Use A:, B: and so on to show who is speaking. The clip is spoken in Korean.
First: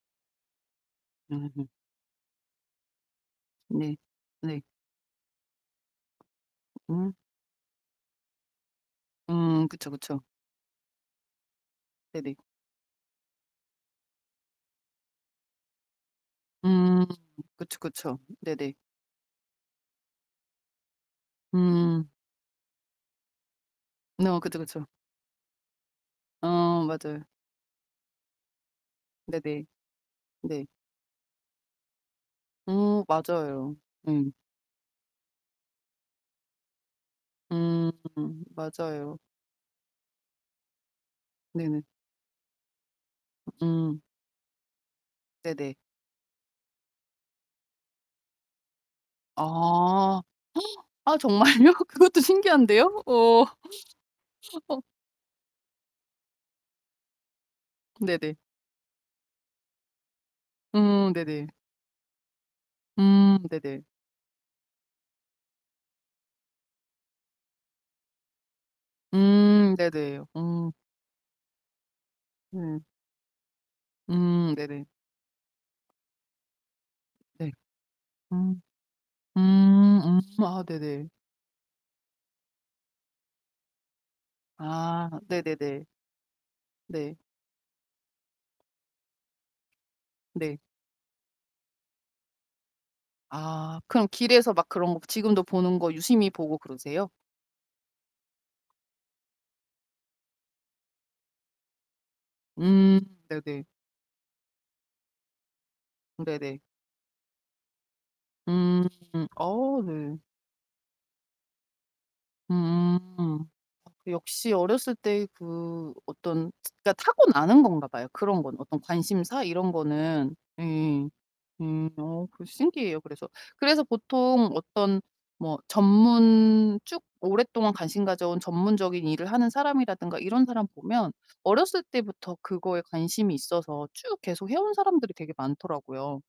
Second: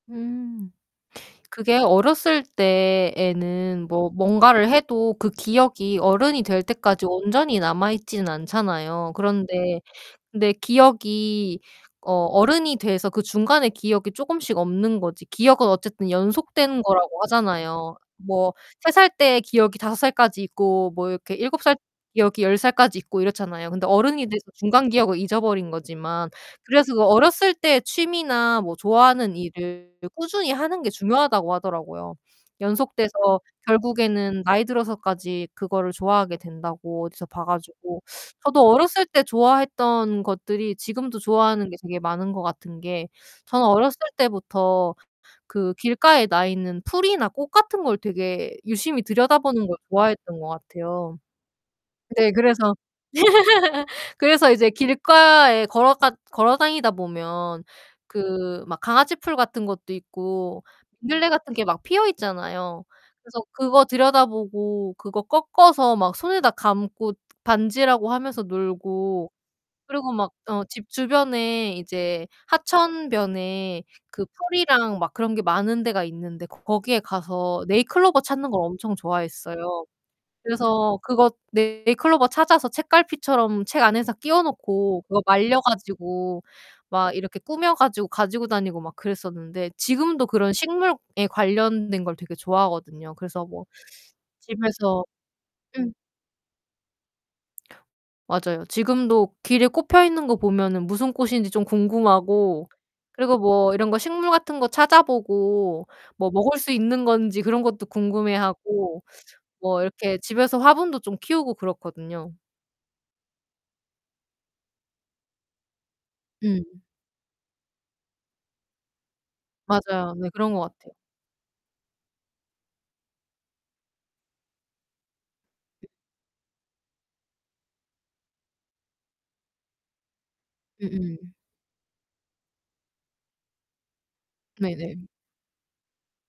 A: 음.
B: 음.
A: 그게 어렸을 때에는
B: 네
A: 뭐
B: 네.
A: 뭔가를 해도 그 기억이 어른이 될 때까지
B: 음.
A: 온전히 남아 있지는 않잖아요.
B: 음
A: 그런데
B: 그쵸, 그쵸.
A: 근데 기억이 어
B: 네네.
A: 어른이 돼서 그 중간의 기억이 쪼금씩 없는 거지 기억은 어쨌든 연속된
B: 음
A: 거라고
B: 그쵸,
A: 하잖아요.
B: 그쵸.
A: 뭐
B: 네네.
A: 3 살 때 기억이 5 살까지 있고 뭐 이렇게 7 살
B: 음.
A: 기억이 10 살까지 있고 이렇잖아요 근데 어른이
B: 어,
A: 돼서
B: 그쵸 그쵸.
A: 중간 기억을 잊어버린 거지만.
B: 어
A: 그래서 그
B: 맞아요.
A: 어렸을 때 취미나 뭐 좋아하는
B: 네네.
A: 일을 꾸준히
B: 네.
A: 하는 게 중요하다고 하더라고요.
B: 어
A: 연속돼서
B: 맞아요. 예.
A: 결국에는 나이 들어서까지 그거를 좋아하게 된다고 어디서 봐
B: 음
A: 가지고 저도 어렸을
B: 맞아요.
A: 때 좋아했던 것들이 지금도 좋아하는 게
B: 네네.
A: 되게 많은 거 같은 게 저는 어렸을
B: 음.
A: 때부터
B: 네네.
A: 그 길가에 나 있는 풀이나 꽃 같은 걸 되게 유심히 들여다보는 걸
B: 아.
A: 좋아했던 것
B: 아
A: 같아요.
B: 정말요? 그것도
A: 네, 그래서
B: 신기한데요? 어.
A: 그래서 이제
B: 어
A: 길가에 걸어가 걸어 다니다 보면
B: 네네.
A: 그 막 강아지 풀 같은 것도 있고
B: 어,
A: 민들레
B: 네네.
A: 같은 게 막 피어있잖아요.
B: 음,
A: 그래서
B: 네네.
A: 그거 들여다보고 그거 꺾어서 막 손에다 감고 반지라고 하면서 놀고
B: 음,
A: 그리고
B: 네네.
A: 막 어
B: 음.
A: 집 주변에 이제
B: 예.
A: 하천변에 그
B: 음 네네.
A: 풀이랑 막 그런 게 많은 데가 있는데 거기에
B: 네.
A: 가서 네잎클로버 찾는
B: 음.
A: 걸 엄청 좋아했어요.
B: 음 음 아
A: 그래서
B: 네네.
A: 그거 네잎클로버 찾아서 책갈피처럼 책 안에다 끼워 놓고
B: 아,
A: 그거 말려
B: 네네네.
A: 가지고
B: 네.
A: 막 이렇게 꾸며 가지고 가지고 다니고 막 그랬었는데 지금도 그런
B: 네.
A: 식물에 관련된 걸 되게 좋아하거든요. 그래서 뭐
B: 아. 그럼 길에서 막 그런 거
A: 집에서
B: 지금도 보는 거
A: 음.
B: 유심히 보고 그러세요?
A: 맞아요. 지금도 길에 꽃 펴있는 거 보면은 무슨 꽃인지 좀 궁금하고
B: 음,
A: 그리고
B: 네네.
A: 뭐 이런 거 식물 같은 거 찾아보고 뭐 먹을
B: 네네.
A: 수 있는 건지 그런 것도 궁금해
B: 음.
A: 하고
B: 어
A: 뭐
B: 네.
A: 이렇게 집에서 화분도 좀 키우고 그렇거든요.
B: 음. 역시 어렸을 때의 그 어떤
A: 음.
B: 그러니까 타고나는 건가 봐요 그런 거는. 어떤 관심사 이런
A: 맞아요. 네,
B: 거는
A: 그런 것 같아요.
B: 예예. 음, 어 그 신기해요, 그래서. 그래서 보통 어떤 뭐 전문 쭉 오랫동안 관심 가져온 전문적인 일을 하는 사람이라든가 이런 사람 보면
A: 음음.
B: 어렸을 때부터 그거에 관심이 있어서 쭉 계속 해 온
A: 네네.
B: 사람들이 되게 많더라고요.